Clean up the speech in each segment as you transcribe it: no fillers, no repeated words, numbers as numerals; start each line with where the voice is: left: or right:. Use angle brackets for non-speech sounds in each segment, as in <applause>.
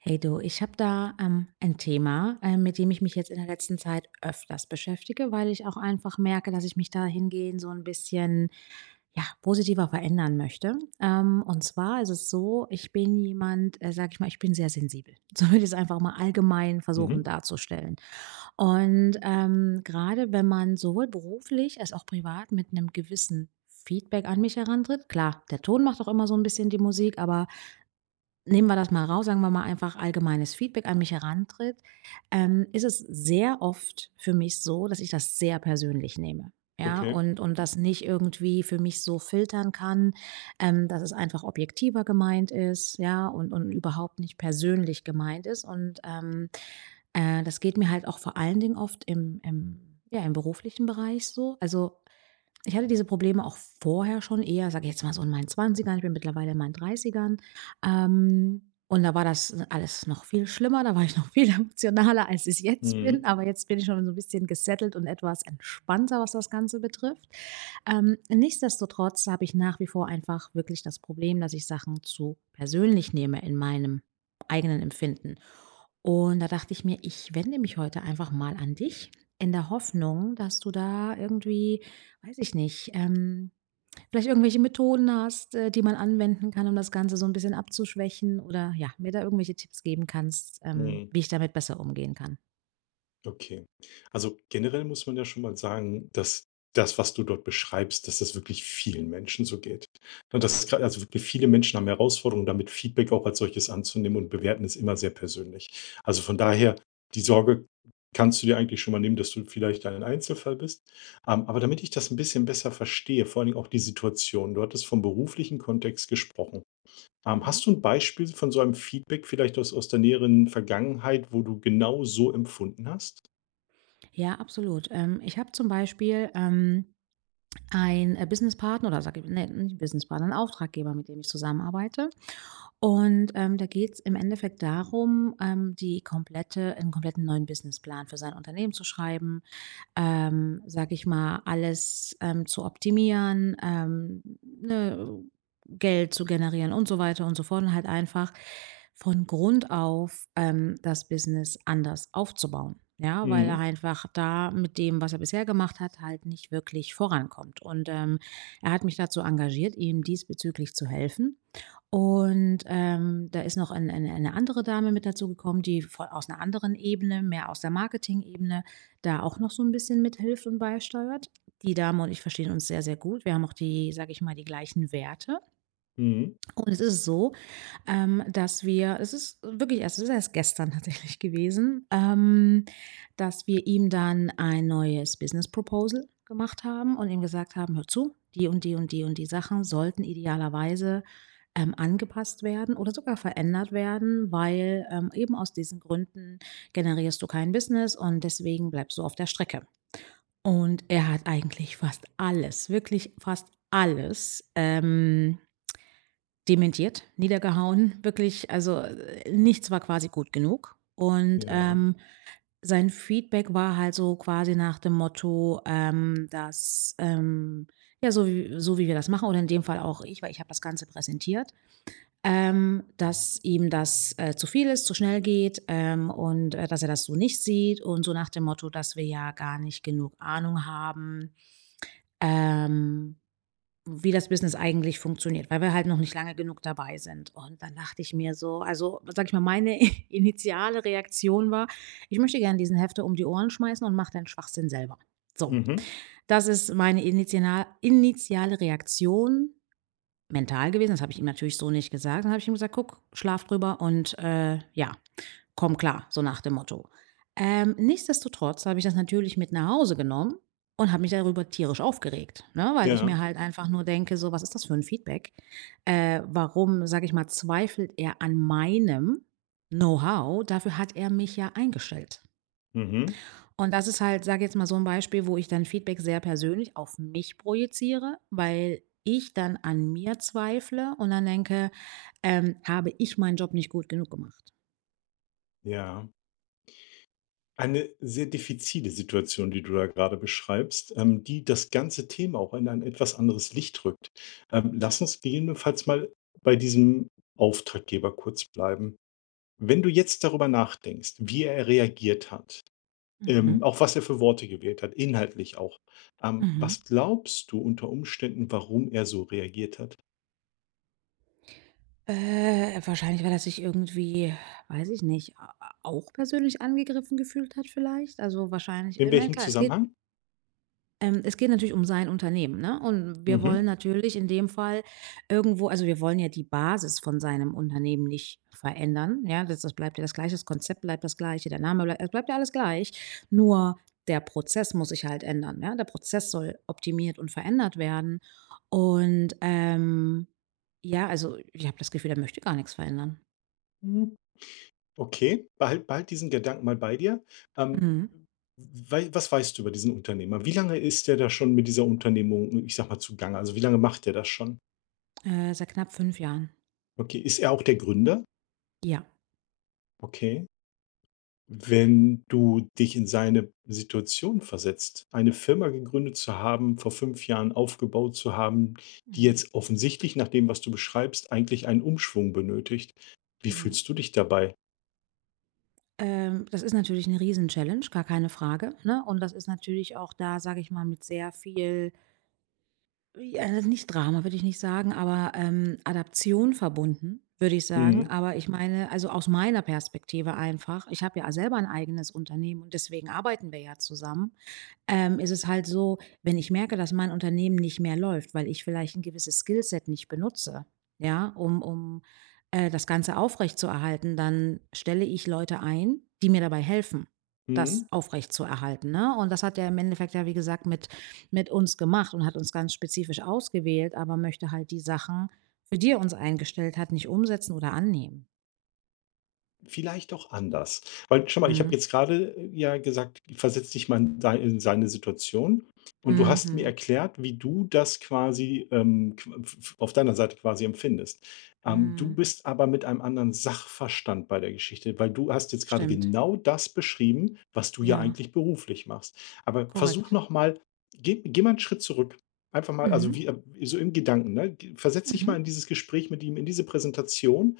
right: Hey du, ich habe da ein Thema, mit dem ich mich jetzt in der letzten Zeit öfters beschäftige, weil ich auch einfach merke, dass ich mich dahingehend so ein bisschen ja, positiver verändern möchte. Und zwar ist es so, ich bin jemand, sag ich mal, ich bin sehr sensibel. <laughs> So würde ich es einfach mal allgemein versuchen
left: Mhm,
right: darzustellen. Gerade wenn man sowohl beruflich als auch privat mit einem gewissen Feedback an mich herantritt, klar, der Ton macht auch immer so ein bisschen die Musik, aber nehmen wir das mal raus, sagen wir mal einfach allgemeines Feedback an mich herantritt, ist es sehr oft für mich so, dass ich das sehr persönlich nehme, ja,
left: okay.
right: und das nicht irgendwie für mich so filtern kann, dass es einfach objektiver gemeint ist, ja, und überhaupt nicht persönlich gemeint ist. Das geht mir halt auch vor allen Dingen oft im ja, im beruflichen Bereich so. Also, ich hatte diese Probleme auch vorher schon eher, sage ich jetzt mal so in meinen Zwanzigern. Ich bin mittlerweile in meinen Dreißigern. Ähm, und da war das alles noch viel schlimmer, da war ich noch viel <laughs> emotionaler, als ich jetzt bin.
left: Mhm,
right: Aber jetzt bin ich schon so ein bisschen gesettelt und etwas entspannter, was das Ganze betrifft. Nichtsdestotrotz habe ich nach wie vor einfach wirklich das Problem, dass ich Sachen zu persönlich nehme in meinem eigenen Empfinden. Und da dachte ich mir, ich wende mich heute einfach mal an dich in der Hoffnung, dass du da irgendwie, weiß ich nicht, vielleicht irgendwelche Methoden hast, die man anwenden kann, um das Ganze so 'n bisschen abzuschwächen oder ja, mir da irgendwelche Tipps geben kannst,
left: mhm,
right: wie ich damit besser umgehen kann.
left: okay. Also, generell muss man ja schon mal sagen, dass das, was du dort beschreibst, dass das wirklich vielen Menschen so geht. Ne, das ist grad, also wirklich viele Menschen haben Herausforderungen damit, Feedback auch als solches anzunehmen und bewerten es immer sehr persönlich. Also, von daher, die Sorge kannst du dir eigentlich schon mal nehmen, dass du vielleicht ein Einzelfall bist. Aber damit ich das ein bisschen besser verstehe, vor allen Dingen auch die Situation. Du hattest vom beruflichen Kontext gesprochen. Hast
right: Mhm.
left: du ein Beispiel von so einem Feedback vielleicht aus der näheren Vergangenheit, wo du genau so empfunden hast?
right: Ja, absolut. Ich habe zum Beispiel, Businesspartner oder sage ich, ne, nicht Businesspartner, 'n Auftraggeber, mit dem ich zusammenarbeite. Da geht's im Endeffekt darum, die komplette 'n kompletten neuen Businessplan für sein Unternehmen zu schreiben, sage ich mal, alles zu optimieren, ne, Geld zu generieren und so weiter und so fort und halt einfach von Grund auf das Business anders aufzubauen. Ja, weil
left: Mhm,
right: er einfach da mit dem, was er bisher gemacht hat, halt nicht wirklich vorankommt. Er hat mich dazu engagiert, ihm diesbezüglich zu helfen. Da ist noch eine andere Dame mit dazu gekommen, die aus einer anderen Ebene, mehr aus der Marketing-Ebene, da auch noch so ein bisschen mithilft und beisteuert. Die Dame und ich verstehen uns sehr, sehr gut. Wir haben auch sage ich mal, die gleichen Werte.
left: mhm,
right: Und es ist so, dass wir es ist wirklich erst es ist erst gestern <laughs> tatsächlich gewesen, dass wir ihm dann ein neues Business Proposal gemacht haben und ihm gesagt haben: „Hör zu, die und die und die und die Sachen sollten idealerweise, angepasst werden oder sogar verändert werden, weil, eben aus diesen Gründen generierst du kein Business und deswegen bleibst du auf der Strecke.“ Und er hat eigentlich fast alles, wirklich fast alles, dementiert, niedergehauen, wirklich, nichts war quasi gut genug.
left: ja,
right: Sein Feedback war halt so quasi nach dem Motto, dass ja, so wie wir das machen oder in dem Fall auch ich, weil ich habe das Ganze präsentiert, dass ihm das, zu viel ist, zu schnell geht, dass er das so nicht sieht und so nach dem Motto, dass wir ja gar nicht genug Ahnung haben ähm, wie das Business eigentlich funktioniert, weil wir halt noch nicht lange genug dabei sind. Und dann dachte ich mir so, also sag ich mal, meine <laughs> initiale Reaktion war, ich möchte gerne diesen Hefte um die Ohren schmeißen und mache den Schwachsinn selber. So,
left: mhm,
right: das ist meine initiale Reaktion mental gewesen. Das habe ich ihm natürlich so nicht gesagt. Dann habe ich ihm gesagt, guck, schlaf drüber und ja, komm klar“, so nach dem Motto. Nichtsdestotrotz habe ich das natürlich mit nach Hause genommen und habe mich darüber tierisch aufgeregt, ne? Weil ich
left: ja,
right: mir halt einfach nur denke, so: „Was ist das für ein Feedback? Warum, sage ich mal, zweifelt er an meinem Know-how? Dafür hat er mich ja eingestellt.“
left: mhm,
right: Und das ist halt, sage jetzt mal, so ein Beispiel, wo ich dann Feedback sehr persönlich auf mich projiziere, weil ich dann an mir zweifle und dann denke, „Habe ich meinen Job nicht gut genug gemacht?“
left: ja. Eine sehr diffizile Situation, die du da gerade beschreibst, die das ganze Thema auch in ein etwas anderes Licht rückt. Lass uns gegebenenfalls mal bei diesem Auftraggeber kurz bleiben. Wenn du jetzt darüber nachdenkst, wie er reagiert hat.
right: Mhm,
left: Auch was er für Worte gewählt hat, inhaltlich auch.
right: mhm.
left: Was glaubst du unter Umständen, warum er so reagiert hat?
right: Wahrscheinlich, weil er sich irgendwie, weiß ich nicht, auch persönlich angegriffen gefühlt hat vielleicht. Also wahrscheinlich,
left: In
right: ich meine,
left: welchem
right: klar,
left: Zusammenhang?
right: es geht natürlich um sein Unternehmen, ne? Und wir
left: Mhm.
right: wollen natürlich in dem Fall irgendwo, also, wir wollen ja die Basis von seinem Unternehmen nicht verändern, ja? Das bleibt ja das Gleiche, das Konzept bleibt das Gleiche, der Name bleibt, es bleibt ja alles gleich, nur der Prozess muss sich halt ändern, ja? Der Prozess soll optimiert und verändert werden und, ja, also, ich habe das Gefühl, er möchte gar nichts verändern.
left: Mhm. Okay, behalt diesen Gedanken mal bei dir. Ähm,
right: Mhm.
left: was weißt du über diesen Unternehmer? Wie lange ist er da schon mit dieser Unternehmung, ich sag mal, zugange? Also wie lange macht er das schon?
right: Seit knapp 5 Jahren.
left: Okay, ist er auch der Gründer?
right: Ja.
left: Okay. Wenn du dich in seine Situation versetzt, eine Firma gegründet zu haben, vor 5 Jahren aufgebaut zu haben, die
right: Mhm.
left: jetzt offensichtlich nach dem, was du beschreibst, eigentlich einen Umschwung benötigt. Wie
right: Mhm.
left: fühlst du dich dabei?
right: Das ist natürlich 'ne Riesenchallenge, gar keine Frage, ne? Und das ist natürlich auch da, sage ich mal, mit sehr viel ja, also nicht Drama, würde ich nicht sagen, aber, Adaption verbunden, würde ich sagen.
left: Mhm,
right: Aber ich, mhm, meine, also aus meiner Perspektive einfach, ich habe ja selber ein eigenes Unternehmen und deswegen arbeiten wir ja zusammen, ist es halt so, wenn ich merke, dass mein Unternehmen nicht mehr läuft, weil ich vielleicht ein gewisses Skillset nicht benutze, ja, um das Ganze aufrechtzuerhalten, dann stelle ich Leute ein, die mir dabei helfen, das
left: mhm.
right: aufrechtzuerhalten, ne? Und das hat ja im Endeffekt ja, wie gesagt, mit uns gemacht und hat uns ganz spezifisch ausgewählt, aber möchte halt die Sachen, für die er uns eingestellt hat, nicht umsetzen oder annehmen.
left: Vielleicht auch anders. Weil schau mal, ich habe
right: Mhm.
left: jetzt gerade ja gesagt: „Versetz dich mal in seine Situation.“ Und du hast mir
right: Mhm.
left: erklärt, wie du das quasi, qu f f auf deiner Seite quasi empfindest. Du
right: Mhm.
left: bist aber mit einem anderen Sachverstand bei der Geschichte, weil du hast jetzt gerade
right: Stimmt.
left: genau das beschrieben, was du ja
right: Ja,
left: eigentlich beruflich machst. Aber versuch
right: korrekt.
left: noch mal, geh mal einen Schritt zurück. Einfach mal, also,
right: Mhm.
left: wie, so im Gedanken, ne? Versetz dich mal
right: Mhm.
left: in dieses Gespräch mit ihm, in diese Präsentation,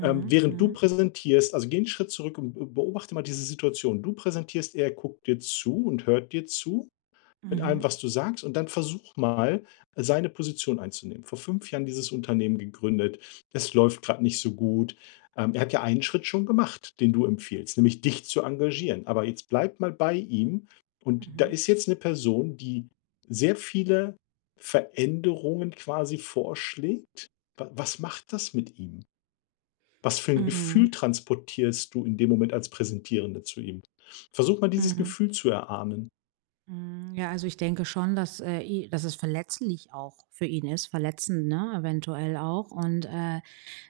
left: während du
right: Mhm.
left: präsentierst, also geh einen Schritt zurück und be beobachte mal diese Situation. Du präsentierst, er guckt dir zu und hört dir zu mit allem,
right: Mhm.
left: was du sagst, und dann versuch mal, seine Position einzunehmen. Vor 5 Jahren dieses Unternehmen gegründet. Es läuft gerade nicht so gut. Er hat ja einen Schritt schon gemacht, den du empfiehlst, nämlich dich zu engagieren. Aber jetzt bleib mal bei ihm, und da
right: Mhm.
left: ist jetzt eine Person, die sehr viele Veränderungen quasi vorschlägt. Wa Was macht das mit ihm? Was für ein
right: Mhm.
left: Gefühl transportierst du in dem Moment als Präsentierende zu ihm? Versuch mal, dieses
right: Mhm.
left: Gefühl zu erahnen.
right: Mhm. Ja, also ich denke schon, dass es verletzlich auch für ihn ist, verletzend, ne, eventuell auch und,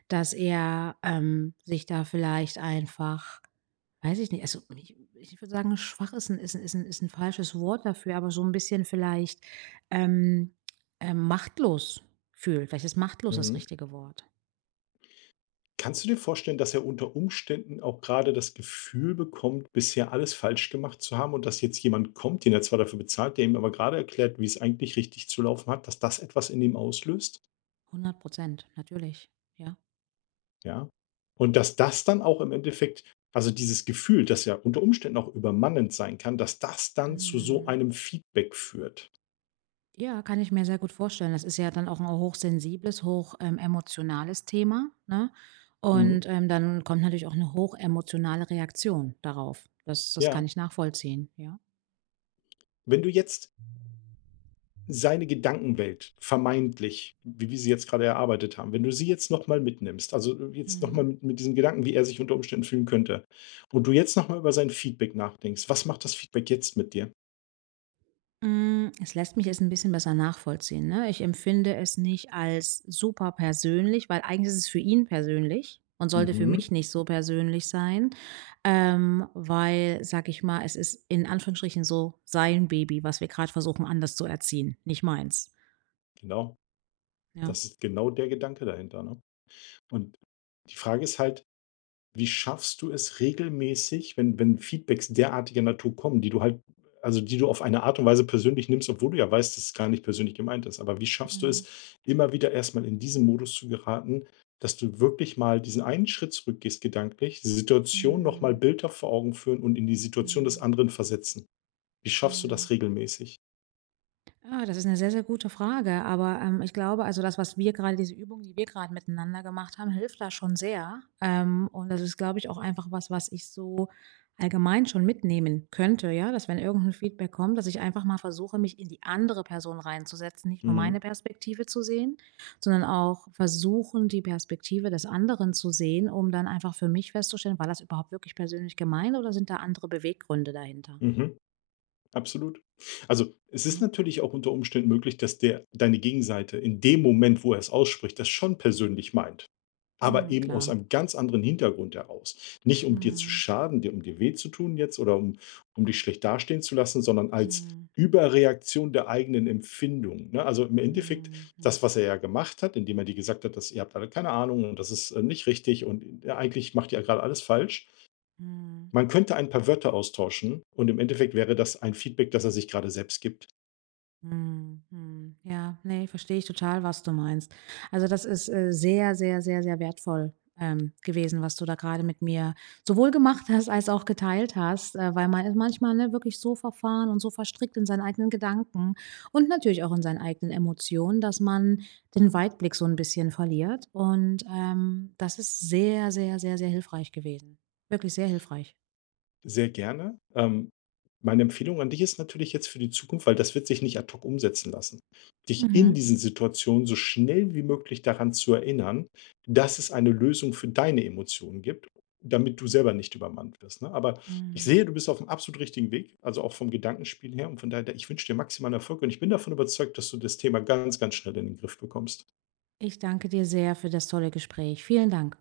right: dass er, sich da vielleicht einfach, weiß ich nicht. Also, ich würde sagen, schwach ist ein ist 'n falsches Wort dafür, aber so ein bisschen vielleicht, ähm, machtlos fühlt. Vielleicht ist machtlos das
left: Mhm.
right: richtige Wort.
left: Kannst du dir vorstellen, dass er unter Umständen auch gerade das Gefühl bekommt, bisher alles falsch gemacht zu haben und dass jetzt jemand kommt, den er zwar dafür bezahlt, der ihm aber gerade erklärt, wie es eigentlich richtig zu laufen hat, dass das etwas in ihm auslöst,
right: 100%, natürlich, ja.
left: ja? Und dass das dann auch im Endeffekt, also dieses Gefühl, das ja unter Umständen auch übermannend sein kann, dass das dann zu so
right: Mhm.
left: einem Feedback führt.
right: Ja, kann ich mir sehr gut vorstellen. Das ist ja dann auch ein hochsensibles, emotionales Thema, ne?
left: Mhm.
right: Und, dann kommt natürlich auch eine hochemotionale Reaktion darauf. Das kann
left: Ja.
right: ich nachvollziehen, ja.
left: Wenn du jetzt seine Gedankenwelt, vermeintlich, wie wir sie jetzt gerade erarbeitet haben, wenn du sie jetzt noch mal mitnimmst, also, jetzt noch mal
right: Mhm.
left: mit diesen Gedanken, wie er sich unter Umständen fühlen könnte, und du jetzt noch mal über sein Feedback nachdenkst, was macht das Feedback jetzt mit dir?
right: Hm, es lässt mich es ein bisschen besser nachvollziehen, ne? Ich empfinde es nicht als super persönlich, weil eigentlich ist es für ihn persönlich und sollte für
left: Mhm,
right: mich nicht so persönlich sein, weil, sag ich mal, es ist in Anführungsstrichen so sein Baby, was wir gerade versuchen, anders zu erziehen, nicht meins.
left: genau.
right: Ja.
left: Das ist genau der Gedanke dahinter, ne? Und die Frage ist halt: Wie schaffst du es regelmäßig, wenn Feedbacks derartiger Natur kommen, die du halt, also, die du auf eine Art und Weise persönlich nimmst, obwohl du ja weißt, dass es gar nicht persönlich gemeint ist. Aber wie schaffst du
right: Mhm.
left: es, immer wieder erstmal in diesen Modus zu geraten, dass du wirklich mal diesen einen Schritt zurückgehst gedanklich, die Situation noch mal
right: Mhm.
left: bildhaft vor Augen führen und in die Situation des
right: Mhm.
left: anderen versetzen? Wie schaffst du
right: Mhm.
left: das regelmäßig?
right: Ah, das ist eine sehr, sehr gute Frage, aber, ich glaube, also, das, was wir gerade diese Übung, die wir gerade miteinander gemacht haben, hilft da schon sehr. Und das ist, glaube ich, auch einfach was, was ich so allgemein schon mitnehmen könnte, ja, dass wenn irgend 'n Feedback kommt, dass ich einfach mal versuche, mich in die andere Person reinzusetzen, nicht nur
left: Mhm.
right: meine Perspektive zu sehen, sondern auch versuchen, die Perspektive des anderen zu sehen, um dann einfach für mich festzustellen: „War das überhaupt wirklich persönlich gemeint oder sind da andere Beweggründe dahinter?“
left: Mhm. Absolut. Also, es ist
right: Ne?
left: natürlich auch unter Umständen möglich, dass der deine Gegenseite in dem Moment, wo er es ausspricht, das schon persönlich meint. Aber
right: Mhm,
left: eben aus
right: klar.
left: einem ganz anderen Hintergrund heraus. Nicht um dir zu
right: Mhm,
left: schaden, dir um dir weh zu tun jetzt oder um dich schlecht dastehen zu lassen, sondern als
right: mhm.
left: Überreaktion der eigenen Empfindung, ne? Also, im Endeffekt
right: Mhm,
left: das, was er ja gemacht hat, indem er dir gesagt hat, dass „Ihr habt alle keine Ahnung und das ist, nicht richtig und, eigentlich macht ihr gerade alles falsch.“
right: mhm,
left: Man könnte ein paar Wörter austauschen und im Endeffekt wäre das ein Feedback, das er sich gerade selbst gibt.
right: mhm, mhm. Ja, ne, verstehe ich total, was du meinst. Also, das ist, sehr, sehr, sehr, sehr wertvoll, gewesen, was du da gerade mit mir sowohl gemacht hast als auch geteilt hast, weil man ist manchmal, ne, wirklich so verfahren und so verstrickt in seinen eigenen Gedanken und natürlich auch in seinen eigenen Emotionen, dass man den Weitblick so ein bisschen verliert und, das ist sehr, sehr, sehr, sehr hilfreich gewesen. Wirklich sehr hilfreich.
left: Sehr gerne. Meine Empfehlung an dich ist natürlich jetzt für die Zukunft, weil das wird sich nicht ad hoc umsetzen lassen, dich in
right: Mhm.
left: diesen Situationen so schnell wie möglich daran zu erinnern, dass es eine Lösung für deine Emotionen gibt, damit du selber nicht übermannt wirst. Ne? Aber ich sehe,
right: Mhm.
left: du bist auf dem absolut richtigen Weg, also auch vom Gedankenspiel her. Und von daher, ich wünsche dir maximalen Erfolg und ich bin davon überzeugt, dass du das Thema ganz, ganz schnell in den Griff bekommst.
right: Ich danke dir sehr für das tolle Gespräch. Vielen Dank.